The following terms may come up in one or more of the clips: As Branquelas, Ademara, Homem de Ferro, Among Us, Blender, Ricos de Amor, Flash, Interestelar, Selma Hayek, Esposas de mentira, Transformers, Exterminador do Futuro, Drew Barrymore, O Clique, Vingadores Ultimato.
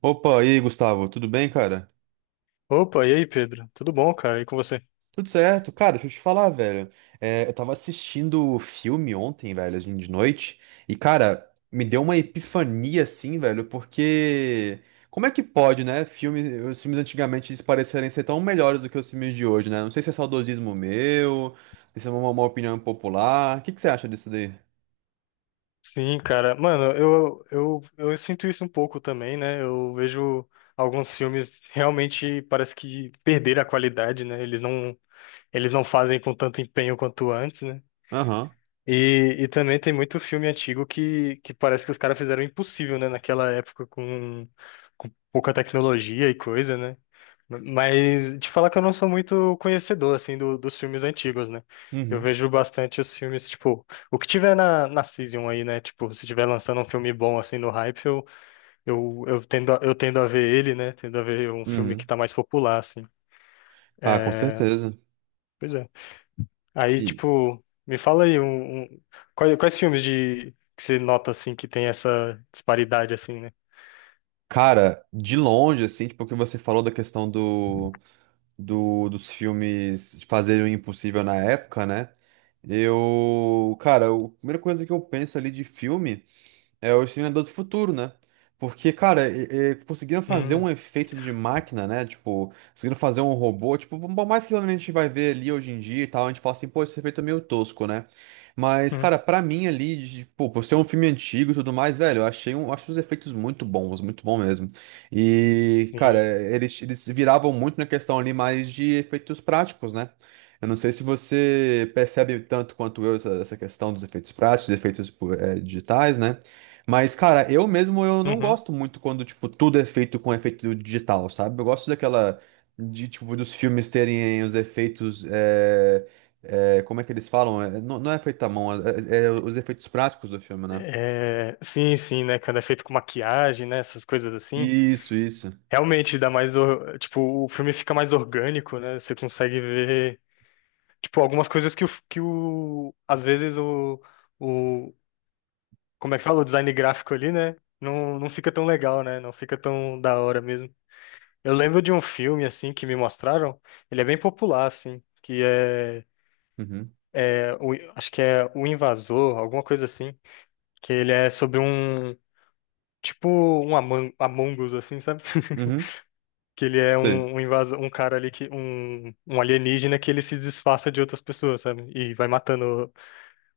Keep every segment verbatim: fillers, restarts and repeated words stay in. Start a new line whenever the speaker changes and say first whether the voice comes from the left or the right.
right: Opa, e aí, Gustavo, tudo bem, cara?
left: Opa, e aí, Pedro? Tudo bom, cara? E com você?
right: Tudo certo. Cara, deixa eu te falar, velho. É, eu tava assistindo o filme ontem, velho, assim, de noite, e, cara, me deu uma epifania, assim, velho, porque. Como é que pode, né? Filme, os filmes antigamente eles parecerem ser tão melhores do que os filmes de hoje, né? Não sei se é saudosismo meu, se é uma, uma opinião popular. O que que você acha disso daí?
left: Sim, cara. Mano, eu, eu, eu sinto isso um pouco também, né? Eu vejo alguns filmes realmente parece que perderam a qualidade, né? Eles não, eles não fazem com tanto empenho quanto antes, né?
right: Aham.
left: E, e também tem muito filme antigo que, que parece que os caras fizeram o impossível, né? Naquela época com, com pouca tecnologia e coisa, né? Mas te falar que eu não sou muito conhecedor, assim, do- dos filmes antigos, né? Eu
right: Uhum.
left: vejo bastante os filmes, tipo, o que tiver na, na Season aí, né? Tipo, se tiver lançando um filme bom, assim, no hype, eu, eu, eu tendo, a- eu tendo a ver ele, né? Tendo a ver um filme que
right: Uhum.
left: tá mais popular, assim.
right: Ah, com certeza.
left: Pois é. Aí,
right: E,
left: tipo, me fala aí um, um- quais, quais filmes de que você nota assim que tem essa disparidade assim, né?
right: cara, de longe, assim, tipo, o que você falou da questão do. do- dos filmes de Fazer o Impossível na época, né? Eu, cara, eu- a primeira coisa que eu penso ali de filme. É o Exterminador do Futuro, né? Porque, cara, e- e conseguiram fazer
left: Hum,
right: um efeito de máquina, né? Tipo, conseguiram fazer um robô. Tipo, por mais que a gente vai ver ali hoje em dia e tal, a gente fala assim, pô, esse efeito é meio tosco, né? Mas,
left: hum.
right: cara, pra mim ali, de- pô, por ser um filme antigo e tudo mais, velho, eu achei um, acho os efeitos muito bons, muito bom mesmo. E, cara,
left: Sim.
right: eles, eles viravam muito na questão ali mais de efeitos práticos, né? Eu não sei se você percebe tanto quanto eu essa, essa questão dos efeitos práticos, dos efeitos, pô, eh, digitais, né? Mas, cara, eu mesmo eu não
left: Uhum.
right: gosto muito quando, tipo, tudo é feito com efeito digital, sabe? Eu gosto daquela, de, tipo, dos filmes terem os efeitos, é, é, como é que eles falam? É, não, não é feito à mão, é, é é os efeitos práticos do filme, né?
left: É, sim, sim, né? Quando é feito com maquiagem, né? Essas coisas assim.
right: Isso, isso.
left: Realmente dá mais, or- tipo, o filme fica mais orgânico, né? Você consegue ver, tipo, algumas coisas que o, que o, às vezes o, o, como é que fala? O design gráfico ali, né? Não, não fica tão legal, né? Não fica tão da hora mesmo. Eu lembro de um filme assim que me mostraram, ele é bem popular assim, que é,
right: Uhum,
left: é o- acho que é O Invasor, alguma coisa assim, que ele é sobre um tipo um Among, Among Us assim, sabe?
right: uhum,
left: Que ele é
right: sei.
left: um, um invasor, um cara ali que um, um alienígena, que ele se disfarça de outras pessoas, sabe? E vai matando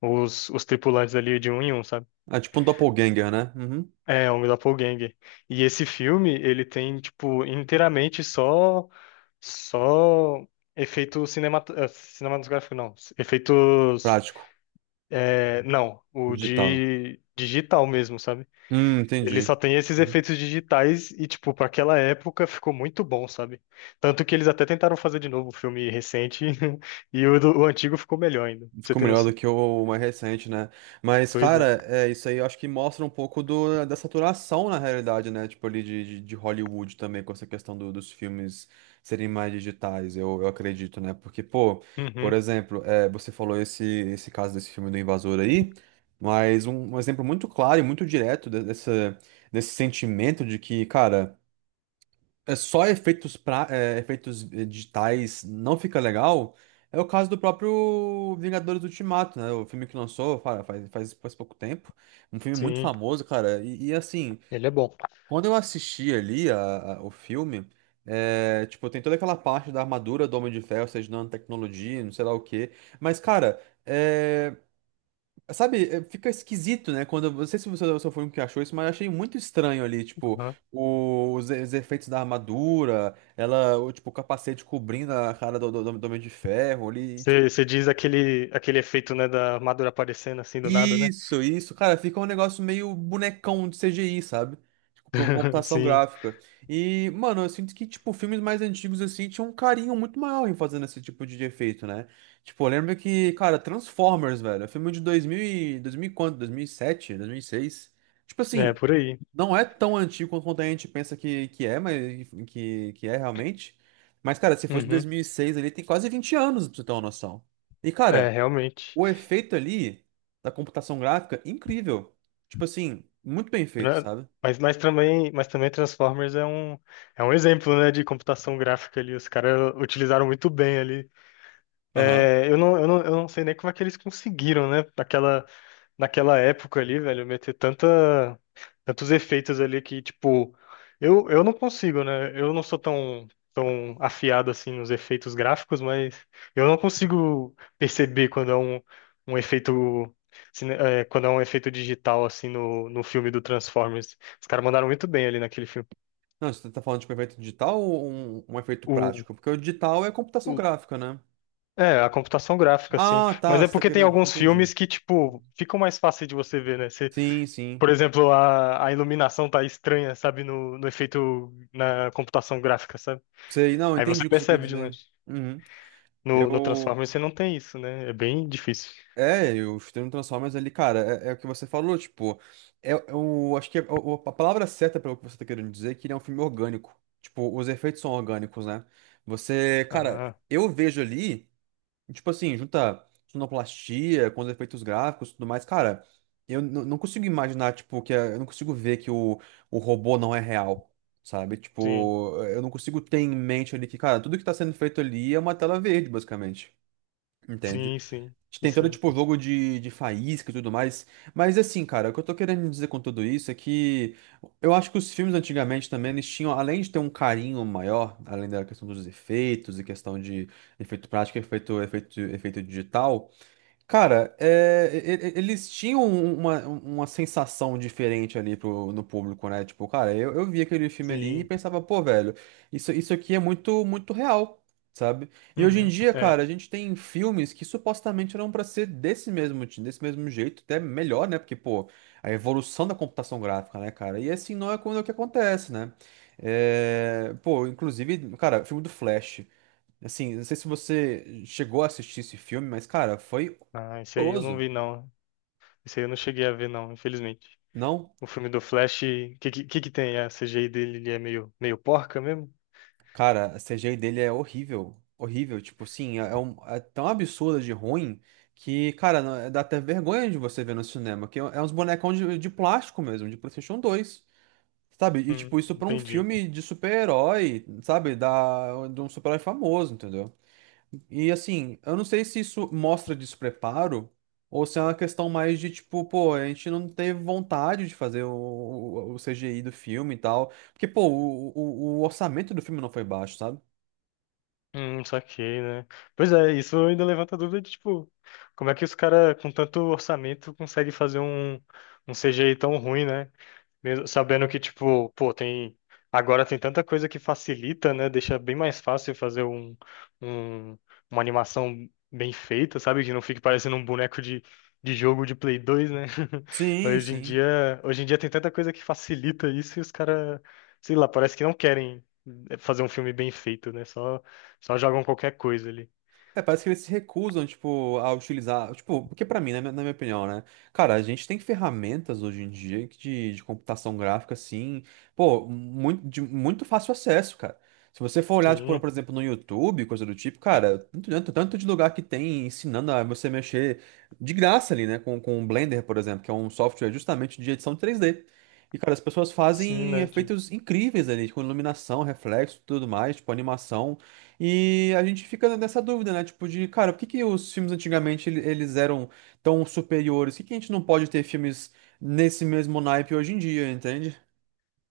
left: os, os tripulantes ali de um em um, sabe?
right: É tipo um doppelganger, né? Uhum.
left: É, um doppelganger. E esse filme, ele tem tipo inteiramente só. Só efeito cinemat... eh, cinematográfico, não. Efeitos.
right: Prático,
left: Eh, não, o
right: digital.
left: de digital mesmo, sabe?
right: Hum,
left: Ele
right: entendi.
left: só tem esses efeitos digitais e, tipo, para aquela época ficou muito bom, sabe? Tanto que eles até tentaram fazer de novo o filme recente e o, do- o antigo ficou melhor ainda. Pra Você
right: Ficou
left: tem
right: melhor do
left: noção?
right: que o mais recente, né? Mas,
left: Pois é.
right: cara, é isso aí, eu acho que mostra um pouco do, da saturação na realidade, né? Tipo, ali de, de, de Hollywood também, com essa questão do- dos filmes serem mais digitais, eu, eu acredito, né? Porque, pô, por
left: Uhum,
right: exemplo, é, você falou esse, esse caso desse filme do Invasor aí, mas um, um exemplo muito claro e muito direto de- dessa, desse sentimento de que, cara, é só efeitos, pra, é, efeitos eh, digitais não fica legal, é o caso do próprio Vingadores Ultimato, né? O filme que lançou fa- faz, faz, faz pouco tempo. Um filme muito
left: sim,
right: famoso, cara. E, e, assim,
left: ele é bom.
right: quando eu assisti ali a- a- o filme, é, tipo, tem toda aquela parte da armadura do Homem de Ferro, ou seja, nanotecnologia, não sei lá o quê. Mas, cara. eh, Sabe, é, fica esquisito, né? Quando, eu não sei se você você foi um que achou isso, mas eu achei muito estranho ali, tipo,
left: Uhum.
right: o- os, os efeitos da armadura, ela, o, tipo, o capacete cobrindo a cara do, do, do Homem de Ferro ali, tipo.
left: Você você diz aquele, aquele efeito, né, da armadura aparecendo assim do nada, né?
right: Isso, isso, cara, fica um negócio meio bonecão de C G I, sabe? Tipo, pra uma computação
left: Sim,
right: gráfica. E, mano, eu sinto que, tipo, filmes mais antigos, assim, tinham um carinho muito maior em fazendo esse tipo de efeito, né? Tipo, eu lembro que, cara, Transformers, velho, é filme de dois mil e... dois mil e quanto? Dois mil e sete? Dois mil e seis. Tipo
left: é
right: assim,
left: por aí.
right: não é tão antigo quanto a gente pensa que, que é, mas que, que é realmente. Mas, cara, se fosse de dois
left: Uhum.
right: mil e seis ali, tem quase vinte anos, pra você ter uma noção. E,
left: É,
right: cara,
left: realmente.
right: o efeito ali da computação gráfica, incrível. Tipo assim, muito bem feito,
left: Tra-
right: sabe?
left: Mas, mas também, mas também Transformers é um, é um exemplo, né, de computação gráfica ali. Os caras utilizaram muito bem ali.
right: Aham.
left: É, eu não, eu não, eu não sei nem como é que eles conseguiram, né? Aquela, naquela época ali, velho, meter tanta, tantos efeitos ali que, tipo, eu, eu não consigo, né? Eu não sou tão, tão afiado assim nos efeitos gráficos, mas eu não consigo perceber quando é um, um efeito. cine- é, Quando é um efeito digital, assim, no, no filme do Transformers. Os caras mandaram muito bem ali naquele filme.
right: Não, você tá falando de um efeito digital ou um, um efeito
left: O,
right: prático? Porque o digital é computação
left: o-
right: gráfica, né?
left: é, a computação gráfica, assim.
right: Ah,
left: Mas
right: tá,
left: é
right: você tá
left: porque tem
right: querendo.
left: alguns
right: Entendi.
left: filmes que, tipo, ficam mais fácil de você ver, né?
right: Sim, sim.
left: Por exemplo, a, a iluminação tá estranha, sabe? No, no efeito na computação gráfica, sabe?
right: Sei, não,
left: Aí você
right: entendi o que você quer
left: percebe de
right: dizer.
left: longe.
right: Uhum.
left: No, no
right: Eu,
left: Transformers você não tem isso, né? É bem difícil.
right: É, e os termos Transformers ali, cara, é, é o que você falou, tipo, é, é o, acho que é o- a palavra certa para o que você tá querendo dizer é que ele é um filme orgânico. Tipo, os efeitos são orgânicos, né? Você, cara,
left: Ah,
right: eu vejo ali, tipo assim, junta sonoplastia com os efeitos gráficos e tudo mais, cara, eu n- não consigo imaginar, tipo, que é- eu não consigo ver que o, o robô não é real, sabe?
left: sim,
right: Tipo, eu não consigo ter em mente ali que, cara, tudo que tá sendo feito ali é uma tela verde, basicamente. Entende? Gente
left: sim, sim. Isso
right: tentando,
left: aí.
right: tipo, jogo de, de faísca e tudo mais. Mas, assim, cara, o que eu tô querendo dizer com tudo isso é que eu acho que os filmes antigamente também, eles tinham, além de ter um carinho maior, além da questão dos efeitos e questão de efeito prático, efeito, efeito, efeito digital, cara, é, e- e- eles tinham um, uma, uma sensação diferente ali pro, no público, né? Tipo, cara, eu, eu vi aquele filme ali e
left: Sim.
right: pensava, pô, velho, isso, isso aqui é muito, muito real, sabe? E hoje em
left: Uhum,
right: dia,
left: é.
right: cara, a gente tem filmes que supostamente eram pra ser desse mesmo, ti- desse mesmo jeito, até melhor, né? Porque, pô, a evolução da computação gráfica, né, cara? E assim não é quando é o que acontece, né? É, pô, inclusive, cara, o filme do Flash. Assim, não sei se você chegou a assistir esse filme, mas, cara, foi
left: Ah, isso aí eu não
right: horroroso.
left: vi, não. Isso aí eu não cheguei a ver, não, infelizmente.
right: Não,
left: O filme do Flash, o que, que, que que tem? A C G I dele ele é meio, meio porca mesmo?
right: cara, a C G I dele é horrível. Horrível, tipo assim, é, é um- é tão absurda de ruim que, cara, não- dá até vergonha de você ver no cinema, que é, é uns bonecão de, de plástico mesmo, de PlayStation dois, sabe? E
left: Hum,
right: tipo, isso pra um
left: entendi.
right: filme de super-herói, sabe? Da, de um super-herói famoso, entendeu? E assim, eu não sei se isso mostra despreparo ou se é uma questão mais de tipo, pô, a gente não teve vontade de fazer o, o, o C G I do filme e tal. Porque, pô, o, o, o orçamento do filme não foi baixo, sabe?
left: Hum, saquei, né? Pois é, isso ainda levanta a dúvida de, tipo, como é que os caras com tanto orçamento conseguem fazer um, um C G I tão ruim, né? Mesmo sabendo que, tipo, pô, tem. Agora tem tanta coisa que facilita, né? Deixa bem mais fácil fazer um, um- uma animação bem feita, sabe? Que não fique parecendo um boneco de, de jogo de Play dois, né?
right: Sim,
left: Hoje em
right: sim.
left: dia, hoje em dia tem tanta coisa que facilita isso e os caras, sei lá, parece que não querem eh, fazer um filme bem feito, né? Só, só jogam qualquer coisa ali.
right: É, parece que eles se recusam, tipo, a utilizar. Tipo, porque pra mim, né, na minha opinião, né? Cara, a gente tem ferramentas hoje em dia que de, de computação gráfica, assim, pô, muito, de muito fácil acesso, cara. Se você for olhar, tipo,
left: Sim,
right: por exemplo, no YouTube, coisa do tipo, cara, tanto, tanto, tanto de lugar que tem ensinando a você mexer de graça ali, né? Com, com o Blender, por exemplo, que é um software justamente de edição três D. E, cara, as pessoas
left: sim,
right: fazem
left: né?
right: efeitos incríveis ali, com iluminação, reflexo, tudo mais, tipo, animação. E a gente fica nessa dúvida, né? Tipo, de, cara, por que que os filmes antigamente ele- eles eram tão superiores? Por que que a gente não pode ter filmes nesse mesmo naipe hoje em dia, entende?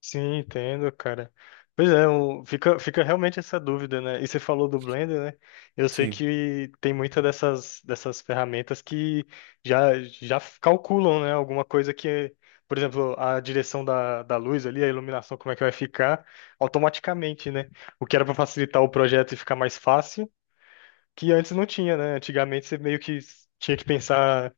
left: Sim, entendo, cara. Pois é, um- fica, fica realmente essa dúvida, né? E você falou do Blender, né? Eu sei
right: Sim.
left: que tem muita dessas, dessas ferramentas que já, já calculam, né? Alguma coisa que, por exemplo, a direção da, da luz ali, a iluminação, como é que vai ficar automaticamente, né? O que era para facilitar o projeto e ficar mais fácil, que antes não tinha, né? Antigamente você meio que tinha que pensar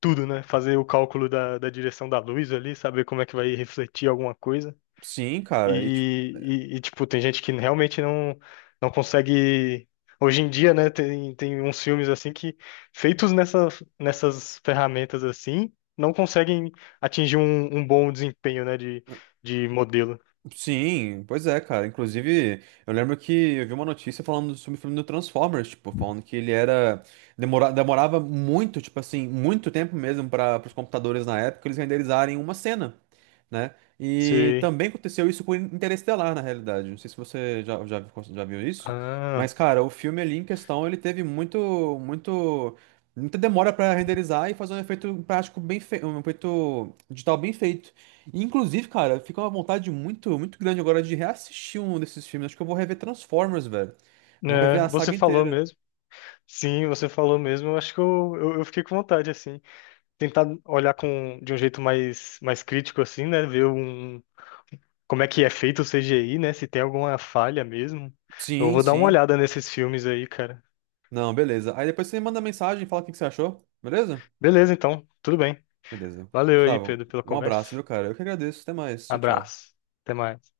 left: tudo, né? Fazer o cálculo da, da direção da luz ali, saber como é que vai refletir alguma coisa.
right: Sim, cara. E, tipo,
left: E, e- e, tipo, tem gente que realmente não, não consegue. Hoje em dia, né, tem, tem uns filmes assim que, feitos nessa, nessas ferramentas assim, não conseguem atingir um, um bom desempenho, né, de, de modelo.
right: sim, pois é, cara. Inclusive, eu lembro que eu vi uma notícia falando sobre o filme do Transformers, tipo, falando que ele era. Demora, demorava muito, tipo assim, muito tempo mesmo para os computadores na época eles renderizarem uma cena, né? E
left: Sei.
right: também aconteceu isso com Interestelar, na realidade. Não sei se você já, já, já viu isso,
left: Ah,
right: mas, cara, o filme ali em questão, ele teve muito, muito, muita demora para renderizar e fazer um efeito prático bem feito, um efeito digital bem feito. E, inclusive, cara, fica uma vontade muito, muito grande agora de reassistir um desses filmes. Acho que eu vou rever Transformers, velho. Vou rever
left: né,
right: a
left: você
right: saga
left: falou
right: inteira.
left: mesmo. Sim, você falou mesmo. Eu acho que eu, eu, eu fiquei com vontade, assim. Tentar olhar com, de um jeito mais, mais crítico, assim, né, ver um como é que é feito o C G I, né? Se tem alguma falha mesmo. Eu
right: Sim,
left: vou dar uma
right: sim.
left: olhada nesses filmes aí, cara.
right: Não, beleza. Aí depois você me manda mensagem e fala o que que você achou, beleza?
left: Beleza, então. Tudo bem.
right: Beleza.
left: Valeu aí,
right: Gustavo,
left: Pedro, pela
right: um abraço,
left: conversa.
right: viu, cara? Eu que agradeço. Até mais. Tchau, tchau.
left: Abraço. Até mais.